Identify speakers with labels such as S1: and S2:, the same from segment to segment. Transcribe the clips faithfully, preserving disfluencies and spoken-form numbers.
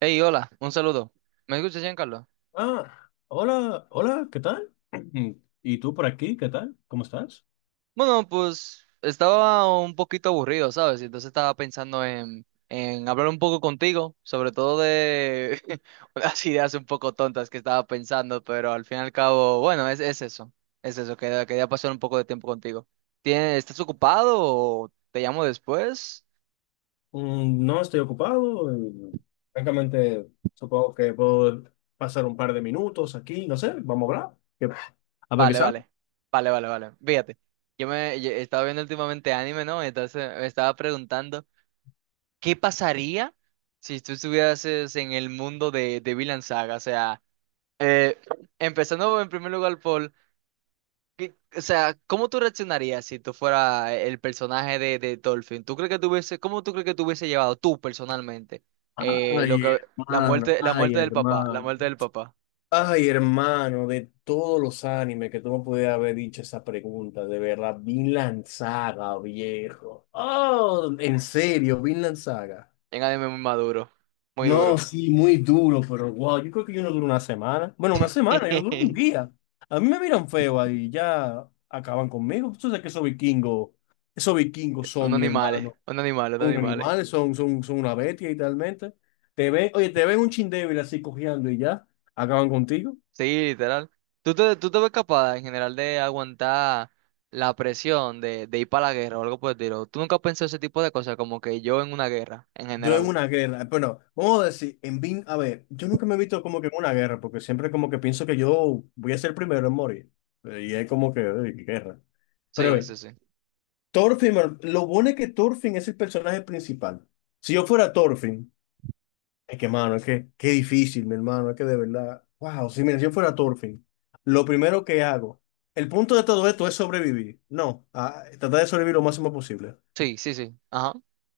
S1: Hey, hola, un saludo. ¿Me escuchas, Giancarlo?
S2: Ah, hola, hola, ¿qué tal? Mm, ¿Y tú por aquí? ¿Qué tal? ¿Cómo estás?
S1: Bueno, pues estaba un poquito aburrido, ¿sabes? Y entonces estaba pensando en, en hablar un poco contigo, sobre todo de unas ideas un poco tontas que estaba pensando, pero al fin y al cabo, bueno, es, es eso, es eso, quería, quería pasar un poco de tiempo contigo. ¿Tienes, estás ocupado o te llamo después?
S2: Mm, no estoy ocupado, eh, francamente, supongo que puedo pasar un par de minutos aquí, no sé, vamos a hablar. que- A ver qué
S1: Vale,
S2: sale.
S1: vale, vale, vale, vale. Fíjate, yo me yo estaba viendo últimamente anime, ¿no? Entonces me estaba preguntando. ¿Qué pasaría si tú estuvieras es, en el mundo de, de Vinland Saga? O sea, eh, empezando en primer lugar por ¿qué- o sea, ¿cómo tú reaccionarías si tú fueras el personaje de, de Dolphin? ¿Tú crees que tuviese, cómo tú crees que te hubiese llevado tú personalmente eh, lo
S2: Ay,
S1: que la
S2: hermano,
S1: muerte, la
S2: ay,
S1: muerte del papá, la
S2: hermano.
S1: muerte del papá
S2: Ay, hermano, de todos los animes que tú me pudieras haber dicho esa pregunta, de verdad, Vinland Saga, viejo. Oh, en serio, Vinland Saga.
S1: en anime muy maduro, muy
S2: No,
S1: duro.
S2: sí, muy duro, pero wow, yo creo que yo no duro una semana. Bueno, una semana, yo no duro un día. A mí me miran feo ahí, y ya acaban conmigo. Tú sabes que esos vikingos, esos vikingos
S1: Un
S2: son mi
S1: animal, eh,
S2: hermano,
S1: un animal, un
S2: son
S1: animal. eh.
S2: animales, son, son, son una bestia literalmente. Te ven, oye, te ven un chin débil así cojeando y ya, acaban contigo.
S1: Sí, literal. ¿Tú te, tú te ves capaz en general de aguantar la presión de, de ir para la guerra o algo por el estilo? ¿Tú nunca has pensado ese tipo de cosas como que yo en una guerra en
S2: Yo en
S1: general?
S2: una guerra, bueno, vamos a decir, en Bin, a ver, yo nunca me he visto como que en una guerra, porque siempre como que pienso que yo voy a ser el primero en morir. Eh, Y es como que, eh, guerra. Pero a
S1: Sí,
S2: ver,
S1: sí, sí.
S2: Thorfinn, mano, lo bueno es que Thorfinn es el personaje principal. Si yo fuera Thorfinn, es que, mano, es que, qué difícil, mi hermano, es que de verdad, wow, si mira, si yo fuera Thorfinn, lo primero que hago, el punto de todo esto es sobrevivir, no, ah, tratar de sobrevivir lo máximo posible.
S1: Sí, sí, sí. Ajá.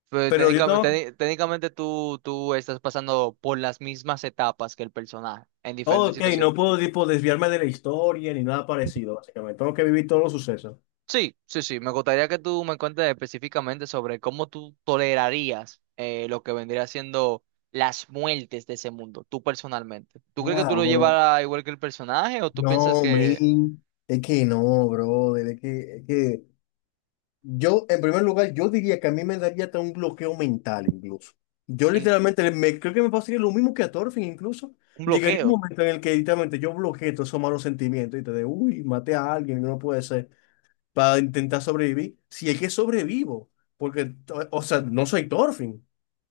S1: Pero
S2: Pero yo
S1: técnicamente,
S2: tengo,
S1: técni- técnicamente tú, tú estás pasando por las mismas etapas que el personaje en
S2: oh,
S1: diferentes
S2: ok, no
S1: situaciones.
S2: puedo, tipo, desviarme de la historia ni nada parecido, básicamente, tengo que vivir todos los sucesos.
S1: Sí, sí, sí. Me gustaría que tú me cuentes específicamente sobre cómo tú tolerarías eh, lo que vendría siendo las muertes de ese mundo, tú personalmente. ¿Tú crees que tú
S2: Wow,
S1: lo
S2: bro.
S1: llevarás igual que el personaje o tú piensas
S2: No,
S1: que
S2: man, es que no, bro, es que, es que yo, en primer lugar, yo diría que a mí me daría hasta un bloqueo mental incluso. Yo
S1: en-
S2: literalmente me, creo que me pasaría lo mismo que a Thorfinn incluso.
S1: un
S2: Llegaría un
S1: bloqueo?
S2: momento en el que literalmente yo bloqueé todos esos malos sentimientos y te de, uy, maté a alguien, no puede ser, para intentar sobrevivir. Si es que sobrevivo, porque, o o sea, no soy Thorfinn.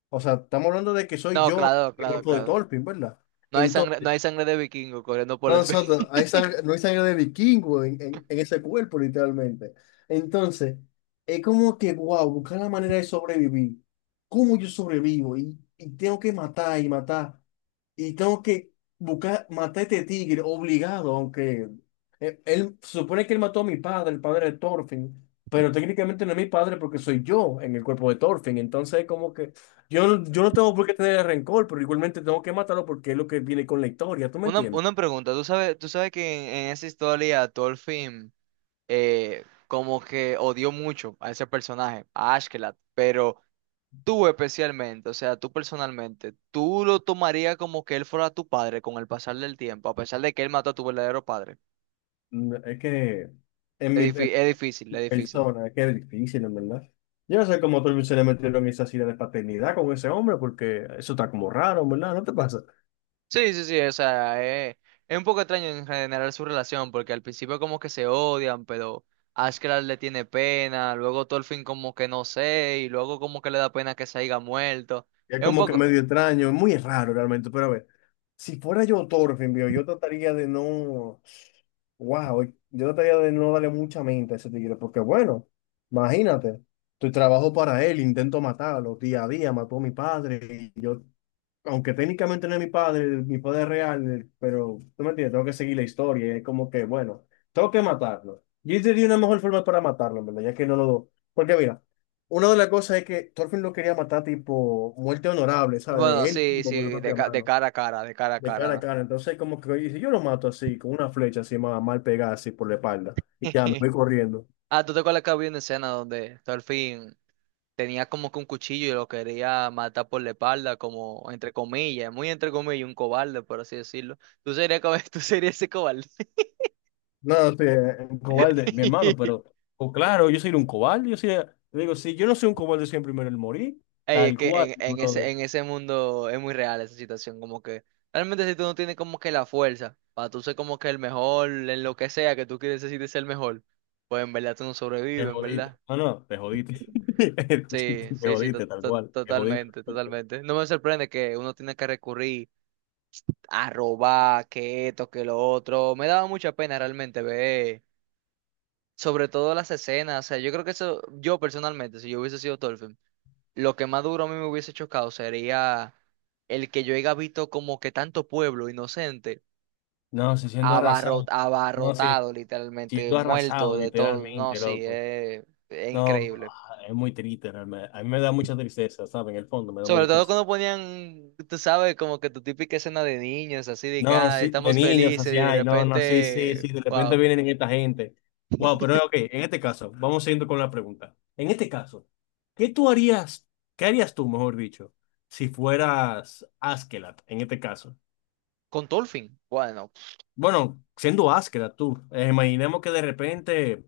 S2: O sea, estamos hablando de que soy
S1: No,
S2: yo,
S1: claro,
S2: el
S1: claro,
S2: cuerpo de
S1: claro.
S2: Thorfinn, ¿verdad?
S1: No hay sangre, no hay sangre de vikingo corriendo por
S2: No,
S1: las venas.
S2: nosotros, hay sangre, no hay sangre de vikingo en, en- en ese cuerpo, literalmente. Entonces, es como que, wow, buscar la manera de sobrevivir. ¿Cómo yo sobrevivo? Y, y tengo que matar y matar. Y tengo que buscar, matar a este tigre, obligado, aunque eh, él, se supone que él mató a mi padre, el padre de Thorfinn, pero técnicamente no es mi padre porque soy yo en el cuerpo de Thorfinn. Entonces, es como que yo, no- yo no tengo por qué tener rencor, pero igualmente tengo que matarlo porque es lo que viene con la historia, ¿tú me
S1: Una,
S2: entiendes?
S1: una pregunta. ¿Tú sabes, tú sabes que en, en esa historia Thorfinn eh, como que odió mucho a ese personaje, a Ashkelat. Pero tú especialmente, o sea, tú personalmente, ¿tú lo tomarías como que él fuera tu padre con el pasar del tiempo, a pesar de que él mató a tu verdadero padre?
S2: No, es que en mi,
S1: Es,
S2: en
S1: difí- es difícil,
S2: mi
S1: es difícil.
S2: persona, es que es difícil, en verdad. Yo no sé cómo otros se le metieron esa silla de paternidad con ese hombre, porque eso está como raro, en ¿verdad? ¿No te pasa?
S1: Sí, sí, sí, o sea, eh, es un poco extraño en general su relación, porque al principio como que se odian, pero Ashcraft le tiene pena, luego Thorfinn como que no sé, y luego como que le da pena que se haya muerto.
S2: Es
S1: Es un
S2: como que
S1: poco,
S2: medio extraño, es muy raro realmente, pero a ver, si fuera yo Thorfinn, viejo, yo trataría de no, wow, yo trataría de no darle mucha mente a ese tigre, porque bueno, imagínate, tu trabajo para él, intento matarlo, día a día, mató a mi padre, y yo aunque técnicamente no es mi padre, mi padre real, pero tú me entiendes, tengo que seguir la historia. Y es como que, bueno, tengo que matarlo. Yo sería una mejor forma para matarlo, en ¿verdad? Ya que no lo. Porque mira, una de las cosas es que Thorfinn lo quería matar, tipo, muerte honorable, ¿sabes?
S1: bueno,
S2: De él
S1: sí,
S2: mismo con su
S1: sí, de,
S2: propia
S1: ca- de
S2: mano,
S1: cara a cara, de cara a
S2: de
S1: cara,
S2: cara a
S1: ¿no?
S2: cara. Entonces, como que, oye, si yo lo mato así, con una flecha así, más mal pegada, así por la espalda, y ya me voy corriendo.
S1: Ah, ¿tú te acuerdas que había una escena donde Thorfinn tenía como que un cuchillo y lo quería matar por la espalda, como entre comillas, muy entre comillas, un cobarde, por así decirlo? Tú serías, co- tú serías ese cobarde.
S2: No, sí, un cobarde, mi hermano, pero o claro, yo soy un cobarde, yo soy, te digo, si yo no soy un cobarde, soy el primero en morir,
S1: Ey, es
S2: tal
S1: que
S2: cual,
S1: en, en ese,
S2: brother,
S1: en ese mundo es muy real esa situación, como que realmente si tú no tienes como que la fuerza para tú ser como que el mejor en lo que sea que tú quieres necesites ser el mejor, pues en verdad tú no
S2: te
S1: sobrevives, en
S2: jodiste.
S1: verdad.
S2: No, no, te jodiste.
S1: Sí,
S2: Te
S1: sí, sí, to-
S2: jodiste, tal
S1: to-
S2: cual, te jodiste.
S1: totalmente, totalmente. No me sorprende que uno tiene que recurrir a robar, que esto, que lo otro. Me daba mucha pena realmente ver, sobre todo las escenas. O sea, yo creo que eso, yo personalmente, si yo hubiese sido Thorfinn, lo que más duro a mí me hubiese chocado sería el que yo haya visto como que tanto pueblo inocente
S2: No, sí, siendo
S1: abarro-
S2: arrasado. No, sí,
S1: abarrotado, literalmente,
S2: siendo
S1: muerto
S2: arrasado,
S1: de todo. No,
S2: literalmente,
S1: sí,
S2: loco.
S1: es, es
S2: No,
S1: increíble.
S2: ah, es muy triste, realmente. A mí me da mucha tristeza, ¿sabes? En el fondo, me da
S1: Sobre
S2: mucha
S1: todo
S2: tristeza.
S1: cuando ponían, tú sabes, como que tu típica escena de niños, así de que
S2: No,
S1: ah,
S2: sí, de
S1: estamos
S2: niños,
S1: felices y
S2: así,
S1: de
S2: ay, no, no, sí, sí,
S1: repente,
S2: sí, de repente
S1: wow.
S2: vienen esta gente. Wow, pero ok, en este caso, vamos siguiendo con la pregunta. En este caso, ¿qué tú harías, qué harías tú, mejor dicho, si fueras Askeladd, en este caso?
S1: Con Tolfin. Bueno,
S2: Bueno, siendo Askeladd tú, eh, imaginemos que de repente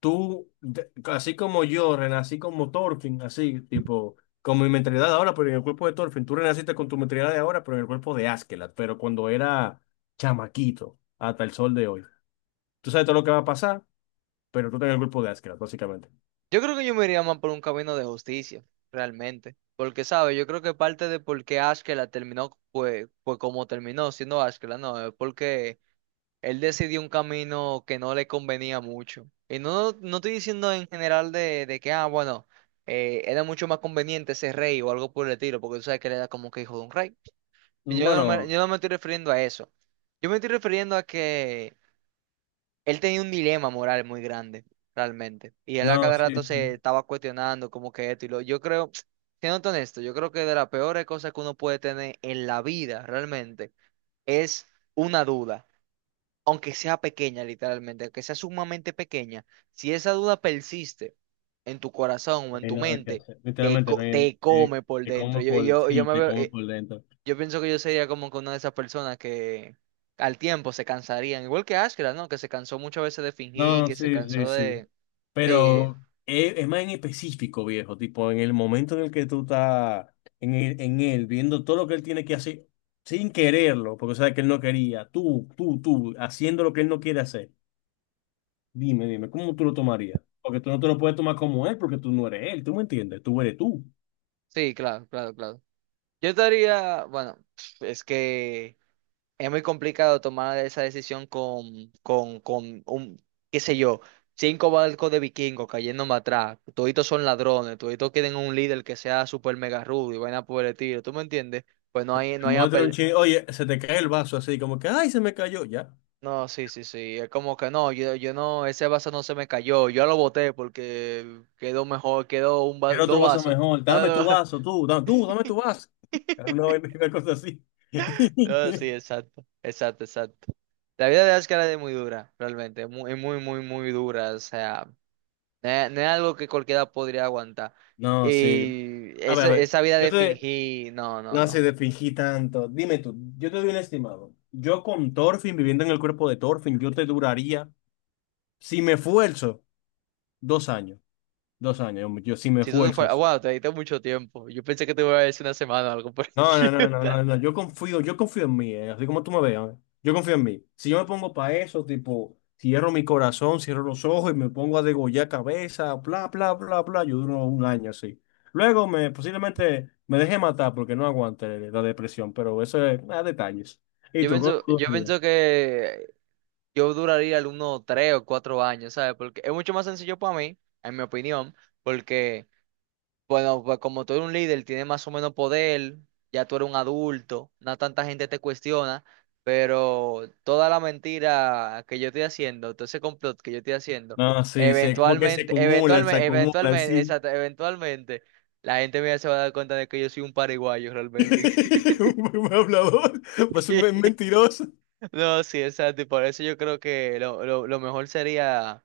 S2: tú, de- así como yo, renací como Thorfinn, así, tipo, con mi mentalidad de ahora, pero en el cuerpo de Thorfinn. Tú renaciste con tu mentalidad de ahora, pero en el cuerpo de Askeladd, pero cuando era chamaquito, hasta el sol de hoy. Tú sabes todo lo que va a pasar, pero tú estás en el cuerpo de Askeladd, básicamente.
S1: yo creo que yo me iría más por un camino de justicia, realmente. Porque, ¿sabes? Yo creo que parte de por qué Ashkela terminó, pues, pues como terminó siendo Ashkela, no, es porque él decidió un camino que no le convenía mucho. Y no, no estoy diciendo en general de, de que, ah, bueno, eh, era mucho más conveniente ser rey o algo por el estilo, porque tú sabes que él era como que hijo de un rey. Y Yo no me,
S2: Bueno,
S1: yo no me estoy refiriendo a eso. Yo me estoy refiriendo a que Él tenía un dilema moral muy grande, realmente. Y él a
S2: no,
S1: cada
S2: sí,
S1: rato
S2: sí.
S1: se estaba cuestionando como que esto y lo. Yo creo, siendo honesto, yo creo que de las peores cosas que uno puede tener en la vida, realmente, es una duda. Aunque sea pequeña, literalmente, aunque sea sumamente pequeña, si esa duda persiste en tu corazón o
S2: No
S1: en
S2: hay
S1: tu
S2: nada que
S1: mente,
S2: hacer.
S1: te,
S2: Literalmente no
S1: co-
S2: hay.
S1: te
S2: Eh,
S1: come por
S2: te
S1: dentro.
S2: como
S1: Yo,
S2: por
S1: yo, yo
S2: sí,
S1: me
S2: te
S1: veo,
S2: como
S1: eh,
S2: por dentro.
S1: yo pienso que yo sería como que una de esas personas que al tiempo se cansarían, igual que Ashkra, ¿no? Que se cansó muchas veces de fingir,
S2: No,
S1: que se
S2: sí, sí,
S1: cansó
S2: sí.
S1: de... Sí,
S2: Pero es, es más en específico, viejo, tipo en el momento en el que tú estás en él, en él, viendo todo lo que él tiene que hacer sin quererlo, porque sabes que él no quería, tú, tú, tú, haciendo lo que él no quiere hacer. Dime, dime, ¿cómo tú lo tomarías? Porque tú no te lo puedes tomar como él, porque tú no eres él, ¿tú me entiendes? Tú eres tú.
S1: sí, claro, claro, claro. Yo estaría, bueno, es que es muy complicado tomar esa decisión con, con, con un, qué sé yo, cinco barcos de vikingos cayéndome atrás, toditos son ladrones, toditos quieren un líder que sea super mega rudo y vaina por el estilo, ¿tú me entiendes? Pues no hay, no hay,
S2: Muestra un
S1: apel-
S2: ching, oye, se te cae el vaso así, como que, ay, se me cayó, ya.
S1: No, sí, sí, sí. Es como que no, yo, yo no, ese vaso no se me cayó. Yo lo boté porque quedó mejor, quedó un va-
S2: Quiero otro
S1: dos
S2: vaso
S1: vasos.
S2: mejor, dame
S1: Ah,
S2: tu
S1: no,
S2: vaso, tú, da- tú, dame tu vaso. Era Una vaina- una cosa así.
S1: no, no, sí, exacto, exacto, exacto. La vida de Ascar es muy dura, realmente. Es muy, muy, muy, muy dura. O sea, no es, no es algo que cualquiera podría aguantar.
S2: No, sí,
S1: Y
S2: a ver, a
S1: esa,
S2: ver,
S1: esa vida
S2: yo
S1: de
S2: te...
S1: fingir, no, no,
S2: No sé,
S1: no.
S2: te fingí tanto. Dime tú, yo te doy un estimado. Yo con Thorfinn, viviendo en el cuerpo de Thorfinn, yo te duraría, si me esfuerzo, dos años. Dos años, yo, si me
S1: Si tú te
S2: esfuerzo.
S1: fueras, wow, te diste mucho tiempo. Yo pensé que te iba a decir una semana o algo por el
S2: No, no,
S1: estilo.
S2: no, no, no, no, yo confío, yo confío en mí, eh, así como tú me veas, eh. yo confío en mí. Si yo me pongo para eso, tipo, cierro mi corazón, cierro los ojos y me pongo a degollar cabeza, bla, bla, bla, bla, yo duro un año así. Luego me posiblemente me deje matar porque no aguante la depresión, pero eso es ah, detalles. ¿Y
S1: Yo
S2: tú, cómo
S1: pienso,
S2: tú
S1: yo
S2: ríes?
S1: pienso que yo duraría algunos tres o cuatro años, ¿sabes? Porque es mucho más sencillo para mí, en mi opinión, porque, bueno, pues como tú eres un líder, tienes más o menos poder, ya tú eres un adulto, no tanta gente te cuestiona, pero toda la mentira que yo estoy haciendo, todo ese complot que yo estoy haciendo,
S2: No, sí, sí, como que se
S1: eventualmente,
S2: acumulan, se
S1: eventualmente,
S2: acumulan,
S1: eventualmente,
S2: sí.
S1: exacto, eventualmente, la gente mía se va a dar cuenta de que yo soy un paraguayo realmente.
S2: Un buen hablador, pues un men- mentiroso.
S1: No, sí, exacto, y por eso yo creo que lo, lo, lo mejor sería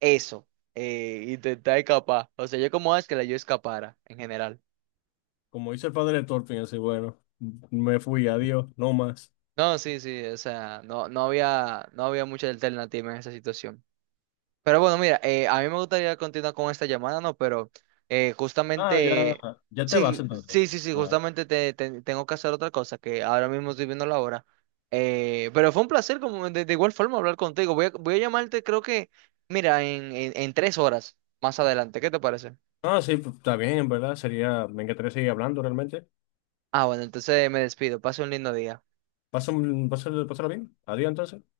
S1: eso, eh, intentar escapar. O sea, yo como es que la yo escapara en general.
S2: Como dice el padre de Thorfinn, así, bueno, me fui, adiós, no más.
S1: No, sí, sí, o sea, no, no había, no había mucha alternativa en esa situación. Pero bueno, mira, eh, a mí me gustaría continuar con esta llamada, ¿no? Pero eh,
S2: Ah, ya,
S1: justamente,
S2: ya te vas
S1: sí,
S2: entonces.
S1: sí, sí, sí,
S2: Ah,
S1: justamente te, te- tengo que hacer otra cosa, que ahora mismo estoy viendo la hora. Eh, pero fue un placer, como de, de igual forma, hablar contigo. Voy a, voy a llamarte, creo que, mira, en, en en tres horas más adelante. ¿Qué te parece?
S2: ah, sí, pues, está bien, en verdad. Sería, me encantaría seguir hablando realmente.
S1: Ah, bueno, entonces me despido. Pase un lindo día.
S2: Pásalo, pásalo, pásalo bien. Adiós entonces.